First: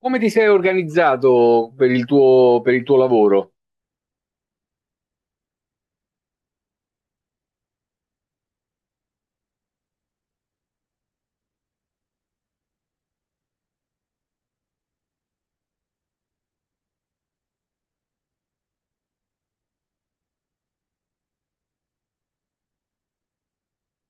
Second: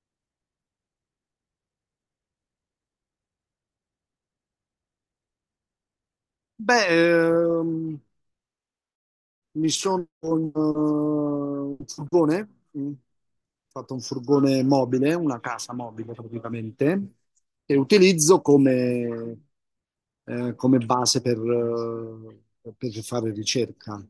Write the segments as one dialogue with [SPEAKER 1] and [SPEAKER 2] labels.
[SPEAKER 1] Come ti sei organizzato per il tuo lavoro?
[SPEAKER 2] Beh, mi sono un furgone, mm, fatto un furgone mobile, una casa mobile praticamente, che utilizzo come, come base per fare ricerca.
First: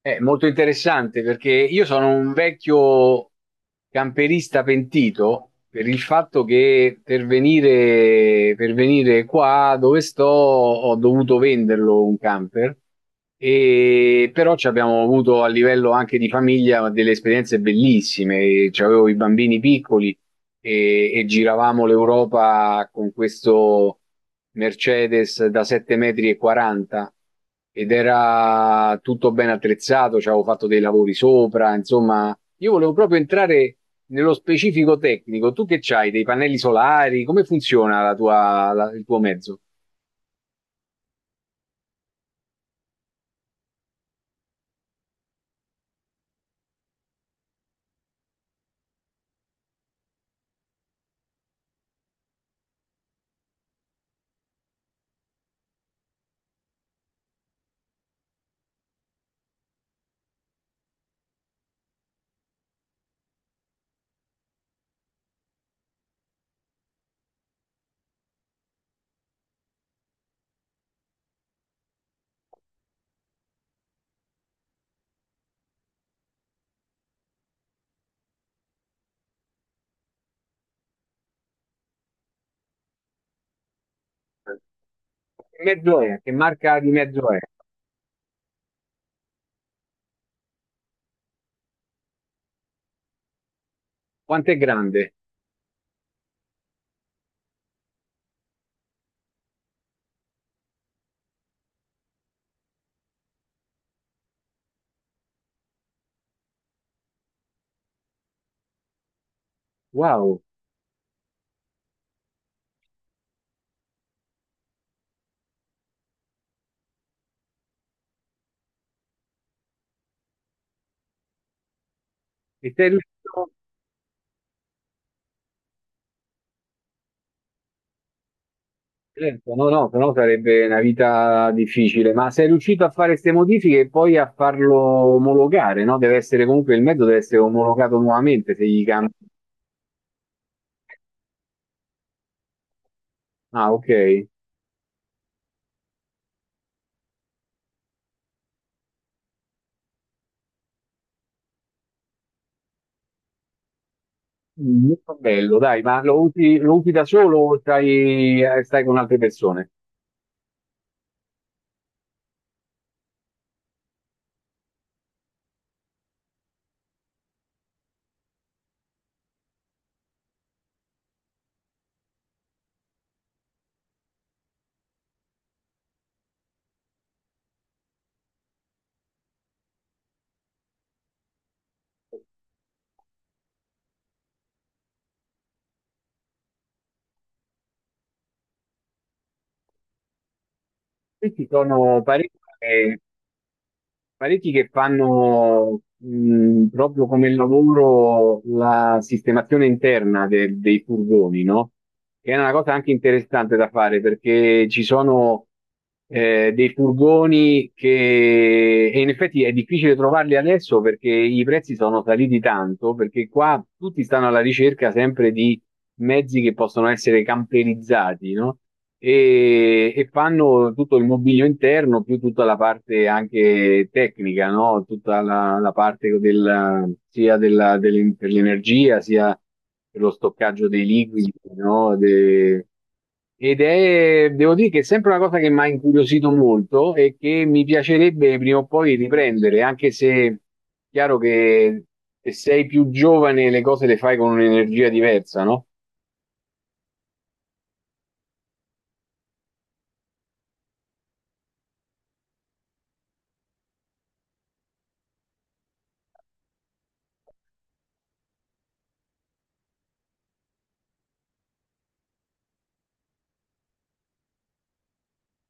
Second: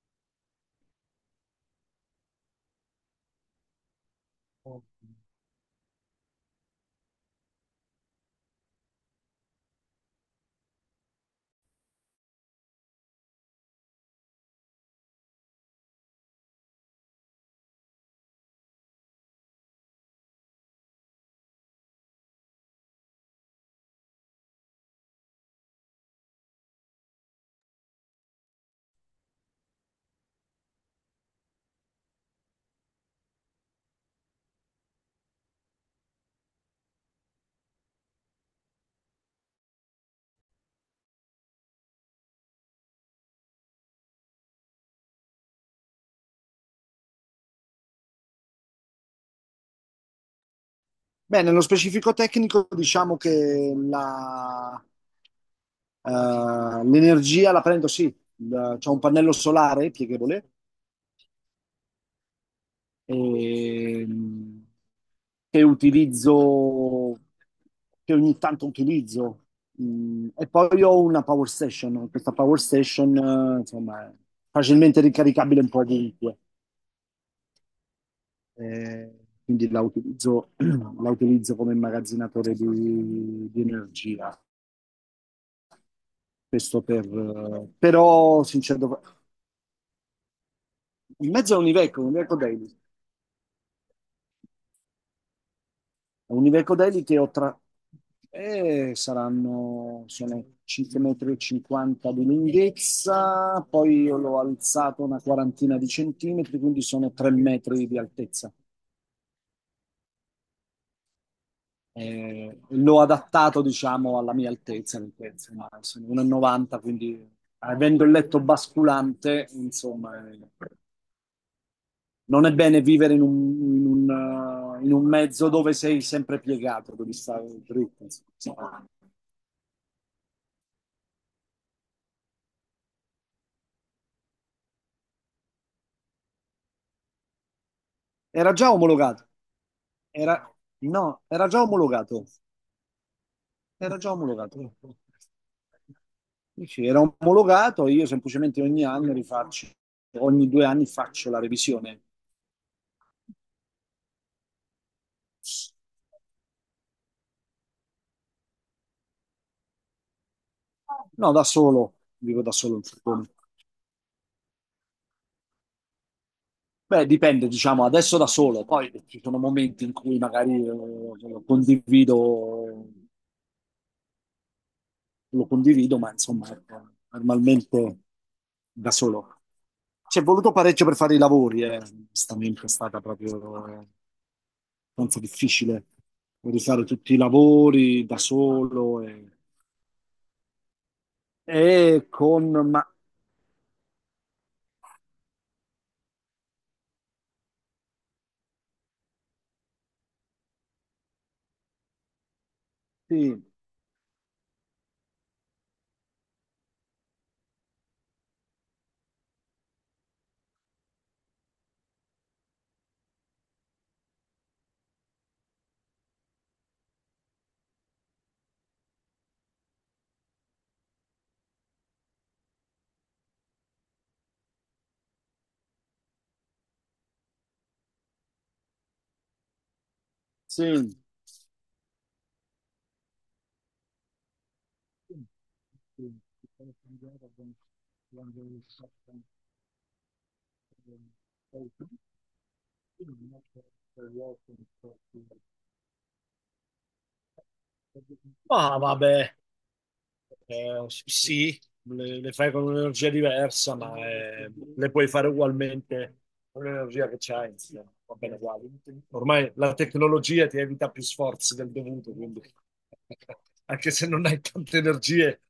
[SPEAKER 1] È molto interessante perché io sono un vecchio camperista pentito per il fatto che per venire qua dove sto ho dovuto venderlo un camper, e, però ci abbiamo avuto a livello anche di famiglia delle esperienze bellissime. C'avevo i bambini piccoli e giravamo l'Europa con questo Mercedes da 7,40 metri e 40, ed era tutto ben attrezzato, ci avevo fatto dei lavori sopra, insomma, io volevo proprio entrare nello specifico tecnico. Tu che c'hai, dei pannelli solari? Come funziona la tua- la- il tuo mezzo?
[SPEAKER 2] Beh, nello specifico tecnico diciamo che la, eh, l'energia la prendo, sì, da- c'è un pannello solare pieghevole, ehm, che utilizzo, che ogni tanto utilizzo. E poi ho una power station, questa power station, insomma, è facilmente ricaricabile un po' ovunque. Eh, quindi la utilizzo, la utilizzo come immagazzinatore di energia.
[SPEAKER 1] Che mezzo è? Che marca
[SPEAKER 2] Questo
[SPEAKER 1] di
[SPEAKER 2] per,
[SPEAKER 1] mezzo è?
[SPEAKER 2] però, sincero, in mezzo a un Iveco Daily.
[SPEAKER 1] Quanto è grande?
[SPEAKER 2] Univecodelli che ho tra... saranno, sono 5,50 m di lunghezza, poi io l'ho alzato una quarantina di centimetri, quindi sono 3 metri di altezza.
[SPEAKER 1] Wow!
[SPEAKER 2] L'ho adattato, diciamo, alla mia altezza, perché insomma, sono 1,90, quindi avendo il letto basculante, insomma, non è
[SPEAKER 1] E
[SPEAKER 2] bene
[SPEAKER 1] sei
[SPEAKER 2] vivere in
[SPEAKER 1] riuscito,
[SPEAKER 2] un, in un mezzo dove sei sempre piegato, devi stare dritto, insomma.
[SPEAKER 1] certo, no, no, però sarebbe una vita difficile. Ma sei riuscito a fare queste modifiche e poi a farlo omologare, no? Deve essere comunque il mezzo deve essere omologato
[SPEAKER 2] Era
[SPEAKER 1] nuovamente se
[SPEAKER 2] già
[SPEAKER 1] gli cambi.
[SPEAKER 2] omologato. Era, no, era già omologato.
[SPEAKER 1] Ah, ok.
[SPEAKER 2] Era già omologato. Sì, sì, era omologato, io semplicemente ogni anno rifaccio, ogni 2 anni faccio la revisione.
[SPEAKER 1] Molto bello, dai, ma lo usi da solo o stai, stai con altre persone?
[SPEAKER 2] No, da solo, dico da solo, suppongo. Beh, dipende, diciamo, adesso da solo, poi ci sono momenti in cui magari lo condivido, lo condivido, ma insomma, ecco, normalmente da solo. Ci è voluto parecchio per fare i lavori, eh. Onestamente è stata proprio abbastanza difficile rifare tutti i lavori da solo
[SPEAKER 1] Qui ci sono
[SPEAKER 2] Ma,
[SPEAKER 1] parecchie. Parecchi che fanno proprio come lavoro la sistemazione interna de- dei furgoni, no? Che è una cosa anche
[SPEAKER 2] sì,
[SPEAKER 1] interessante da fare perché ci sono dei furgoni che e in effetti è difficile trovarli adesso perché i prezzi sono saliti tanto, perché qua tutti stanno alla ricerca sempre di mezzi che possono essere camperizzati, no? E, e fanno tutto il mobilio interno più tutta la parte anche tecnica, no? Tutta la, la parte del, sia della, del- per l'energia sia per lo stoccaggio dei
[SPEAKER 2] sì.
[SPEAKER 1] liquidi, no? De- ed è, devo dire che è sempre una cosa che mi ha incuriosito molto e che mi piacerebbe prima o poi riprendere, anche se chiaro che se sei più giovane le cose le fai con un'energia diversa, no?
[SPEAKER 2] Ah, vabbè. Sì, le fai con un'energia diversa, ma le puoi fare ugualmente con l'energia che c'hai, insomma, va bene uguale. Ormai la tecnologia ti evita più sforzi del dovuto, quindi anche se non hai tante energie,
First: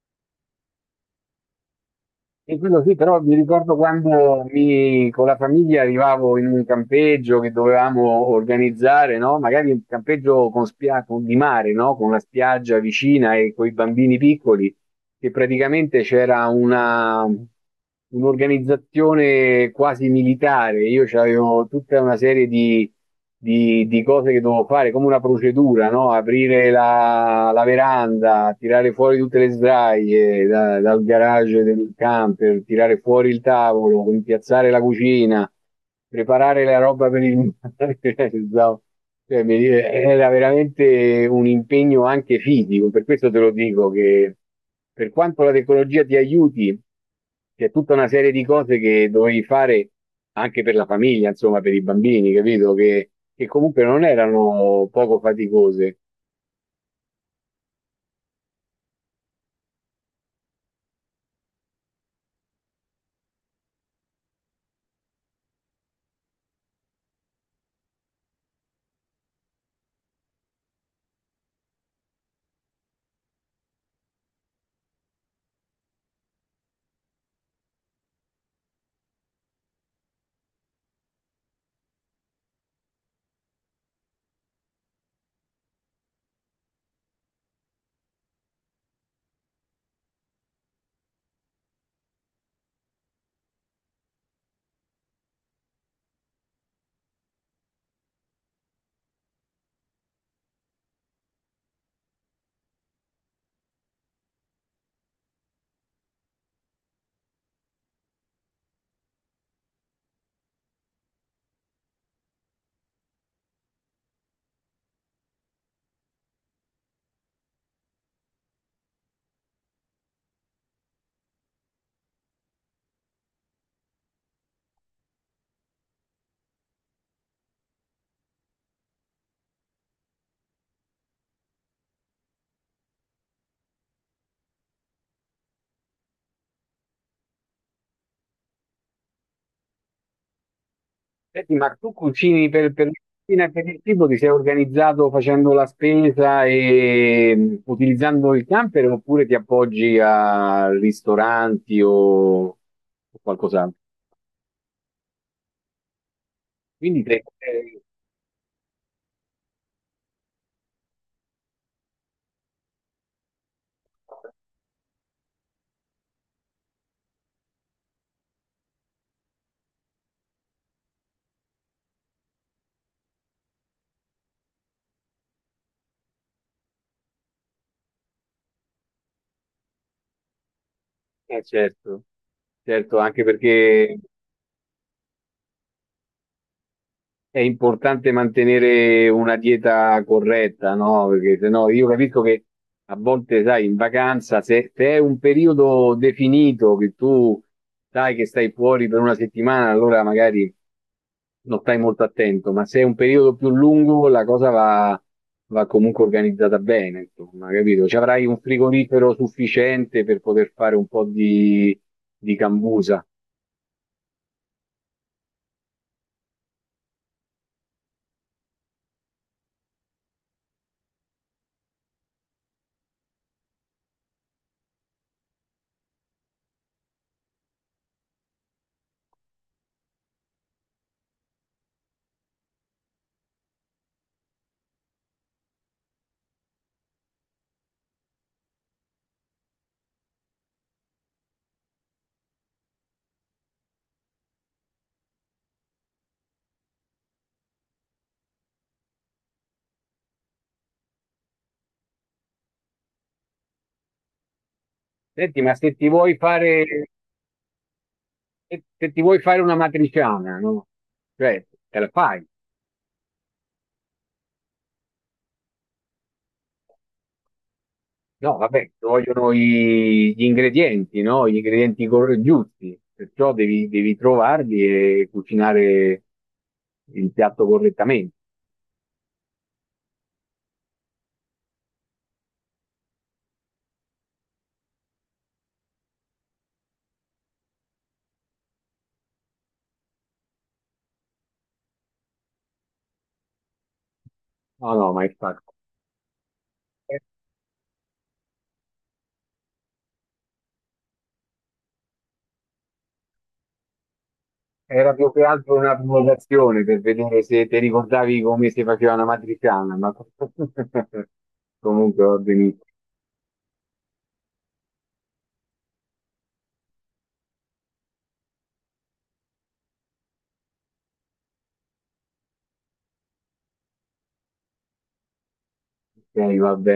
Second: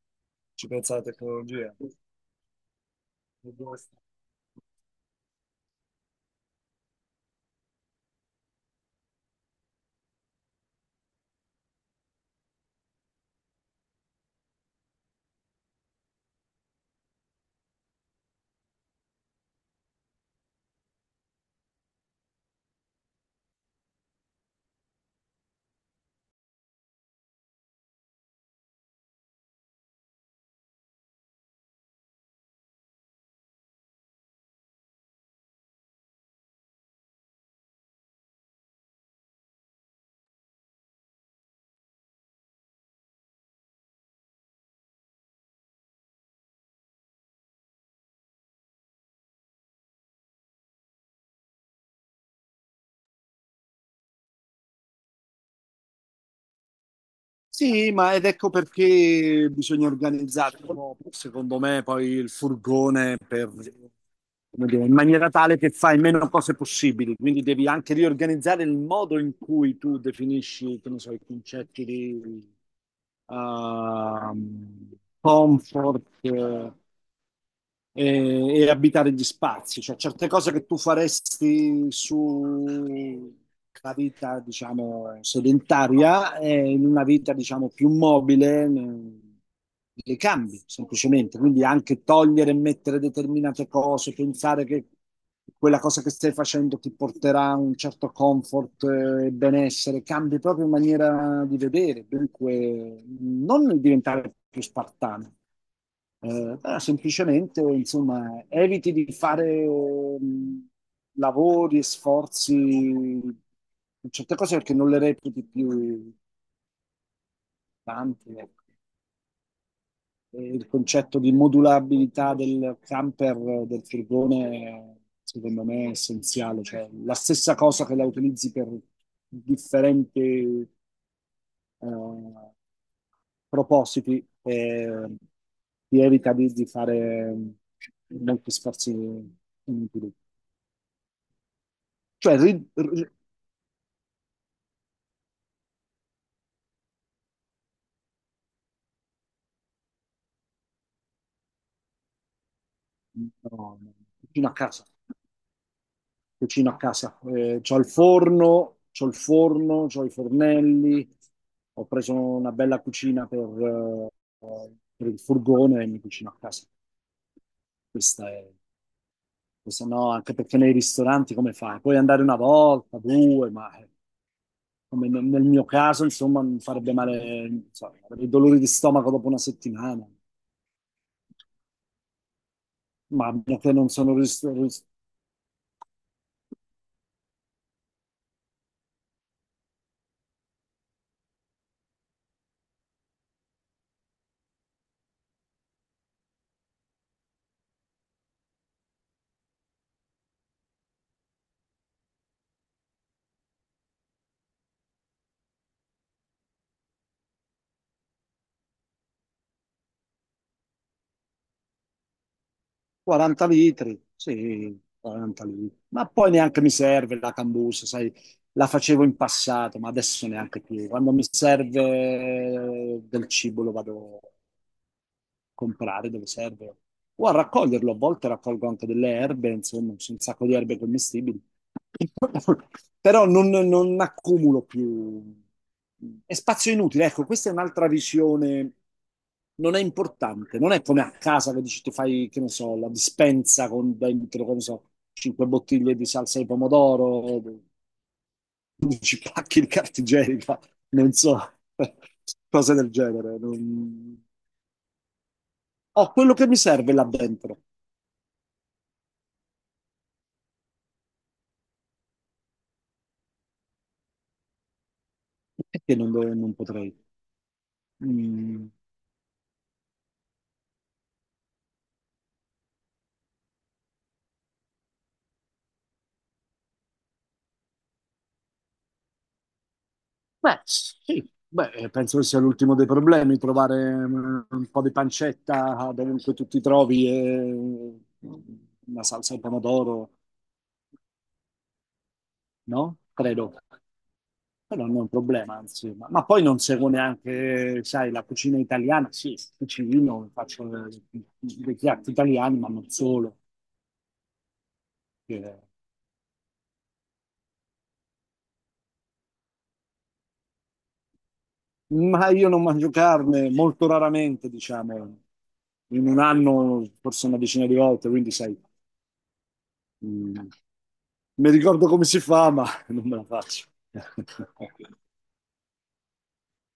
[SPEAKER 2] ci pensa la tecnologia.
[SPEAKER 1] E quello sì, però mi ricordo quando mi, con la famiglia arrivavo in un campeggio che dovevamo organizzare, no? Magari un campeggio con spia- con- di mare, no? Con la spiaggia vicina e con i bambini piccoli che praticamente c'era una, un'organizzazione quasi militare, io avevo tutta una serie di cose che dovevo fare, come una procedura, no? Aprire la, la veranda, tirare fuori tutte le sdraie da- dal garage del camper, tirare fuori il tavolo, impiazzare la cucina, preparare la roba per il mare. Pensavo- Cioè, mi- era veramente un impegno anche fisico, per questo te lo dico che per quanto la tecnologia ti aiuti, c'è tutta una serie di cose che dovevi fare anche per la famiglia, insomma, per i bambini, capito? Che comunque non erano poco faticose.
[SPEAKER 2] Sì, ma ed ecco perché bisogna organizzare un po', secondo me, poi il furgone per, come dire, in maniera tale che fai meno cose possibili. Quindi devi anche riorganizzare il modo in cui tu definisci, che ne so, i concetti di ehm, comfort, e, e abitare gli spazi, cioè certe cose che tu faresti su una vita, diciamo, sedentaria, in una vita, diciamo, più mobile, le cambi semplicemente. Quindi anche togliere e mettere determinate cose, pensare che quella cosa che stai facendo ti porterà un certo comfort e benessere, cambi proprio maniera di vedere, dunque non diventare più spartano. Semplicemente, insomma, eviti di fare lavori e sforzi in certe cose perché non le reputi più tante, ecco. E il concetto di modulabilità del camper, del furgone, secondo me è essenziale. Cioè, la stessa cosa che la utilizzi per differenti eh, propositi e ti evita di fare molti sforzi inutili.
[SPEAKER 1] Senti, ma tu
[SPEAKER 2] Cioè,
[SPEAKER 1] cucini
[SPEAKER 2] ri-
[SPEAKER 1] per la
[SPEAKER 2] ri-
[SPEAKER 1] cucina e per il cibo, ti sei organizzato facendo la spesa e mm, utilizzando il camper oppure ti appoggi a ristoranti o qualcos'altro?
[SPEAKER 2] no, no, cucino a casa, cucino a
[SPEAKER 1] Quindi
[SPEAKER 2] casa.
[SPEAKER 1] te,
[SPEAKER 2] C'ho il forno, c'ho il forno, c'ho i fornelli, ho preso una bella cucina per il furgone e mi cucino a casa. Questa è, questa no, anche perché nei ristoranti come fai? Puoi andare una volta, due, ma... come nel mio caso, insomma, mi farebbe male, non so, avrei dolori di stomaco dopo una settimana.
[SPEAKER 1] certo, certo, anche
[SPEAKER 2] Mamma che non
[SPEAKER 1] perché
[SPEAKER 2] sono
[SPEAKER 1] è importante mantenere una dieta corretta, no? Perché se no io capisco che a volte, sai, in vacanza, se, se è un periodo definito che tu sai che stai fuori per 1 settimana, allora magari non stai molto attento, ma se è un periodo più lungo, la cosa va, va comunque organizzata bene, insomma, capito? Ci avrai un frigorifero sufficiente per poter fare un po' di cambusa.
[SPEAKER 2] 40 litri, sì, 40 litri. Ma poi neanche mi serve la cambusa, sai, la facevo in passato, ma adesso neanche più. Quando mi serve del cibo lo vado comprare dove serve o a raccoglierlo. A volte raccolgo anche delle erbe, insomma, c'è un sacco di erbe commestibili. Però non, non accumulo più. È spazio inutile. Ecco, questa è un'altra visione. Non è importante, non è come a casa che dici ti fai, che ne so, la dispensa con dentro, che ne so, cinque bottiglie di salsa di pomodoro, 15 pacchi di carta igienica, non so, cose del genere.
[SPEAKER 1] Senti, ma se ti
[SPEAKER 2] Ho
[SPEAKER 1] vuoi
[SPEAKER 2] quello che
[SPEAKER 1] fare
[SPEAKER 2] mi serve là dentro.
[SPEAKER 1] se, se ti vuoi fare una matriciana, no? Cioè, te la fai.
[SPEAKER 2] Perché non, dove- non potrei?
[SPEAKER 1] No, vabbè,
[SPEAKER 2] Mm,
[SPEAKER 1] ci vogliono i- gli ingredienti, no? Gli ingredienti cor- giusti, perciò devi, devi trovarli e cucinare il piatto correttamente.
[SPEAKER 2] Beh, sì, beh, penso che sia l'ultimo dei problemi, trovare un po' di pancetta dovunque tu ti trovi e una salsa al pomodoro, no? Credo.
[SPEAKER 1] No,
[SPEAKER 2] Però
[SPEAKER 1] no,
[SPEAKER 2] non è
[SPEAKER 1] ma
[SPEAKER 2] un
[SPEAKER 1] infatti
[SPEAKER 2] problema, anzi. Ma poi non seguo
[SPEAKER 1] eh,
[SPEAKER 2] neanche, sai, la cucina italiana. Sì, cucino, faccio dei piatti italiani, ma non solo.
[SPEAKER 1] era più che
[SPEAKER 2] Che
[SPEAKER 1] altro una provocazione per vedere se ti ricordavi come si faceva una matriciana, ma comunque va
[SPEAKER 2] Ma io
[SPEAKER 1] benissimo.
[SPEAKER 2] non mangio carne molto raramente, diciamo, in un anno forse una decina di volte, quindi sai, mh, mi ricordo come si fa, ma non me la faccio.
[SPEAKER 1] Ok, va bene.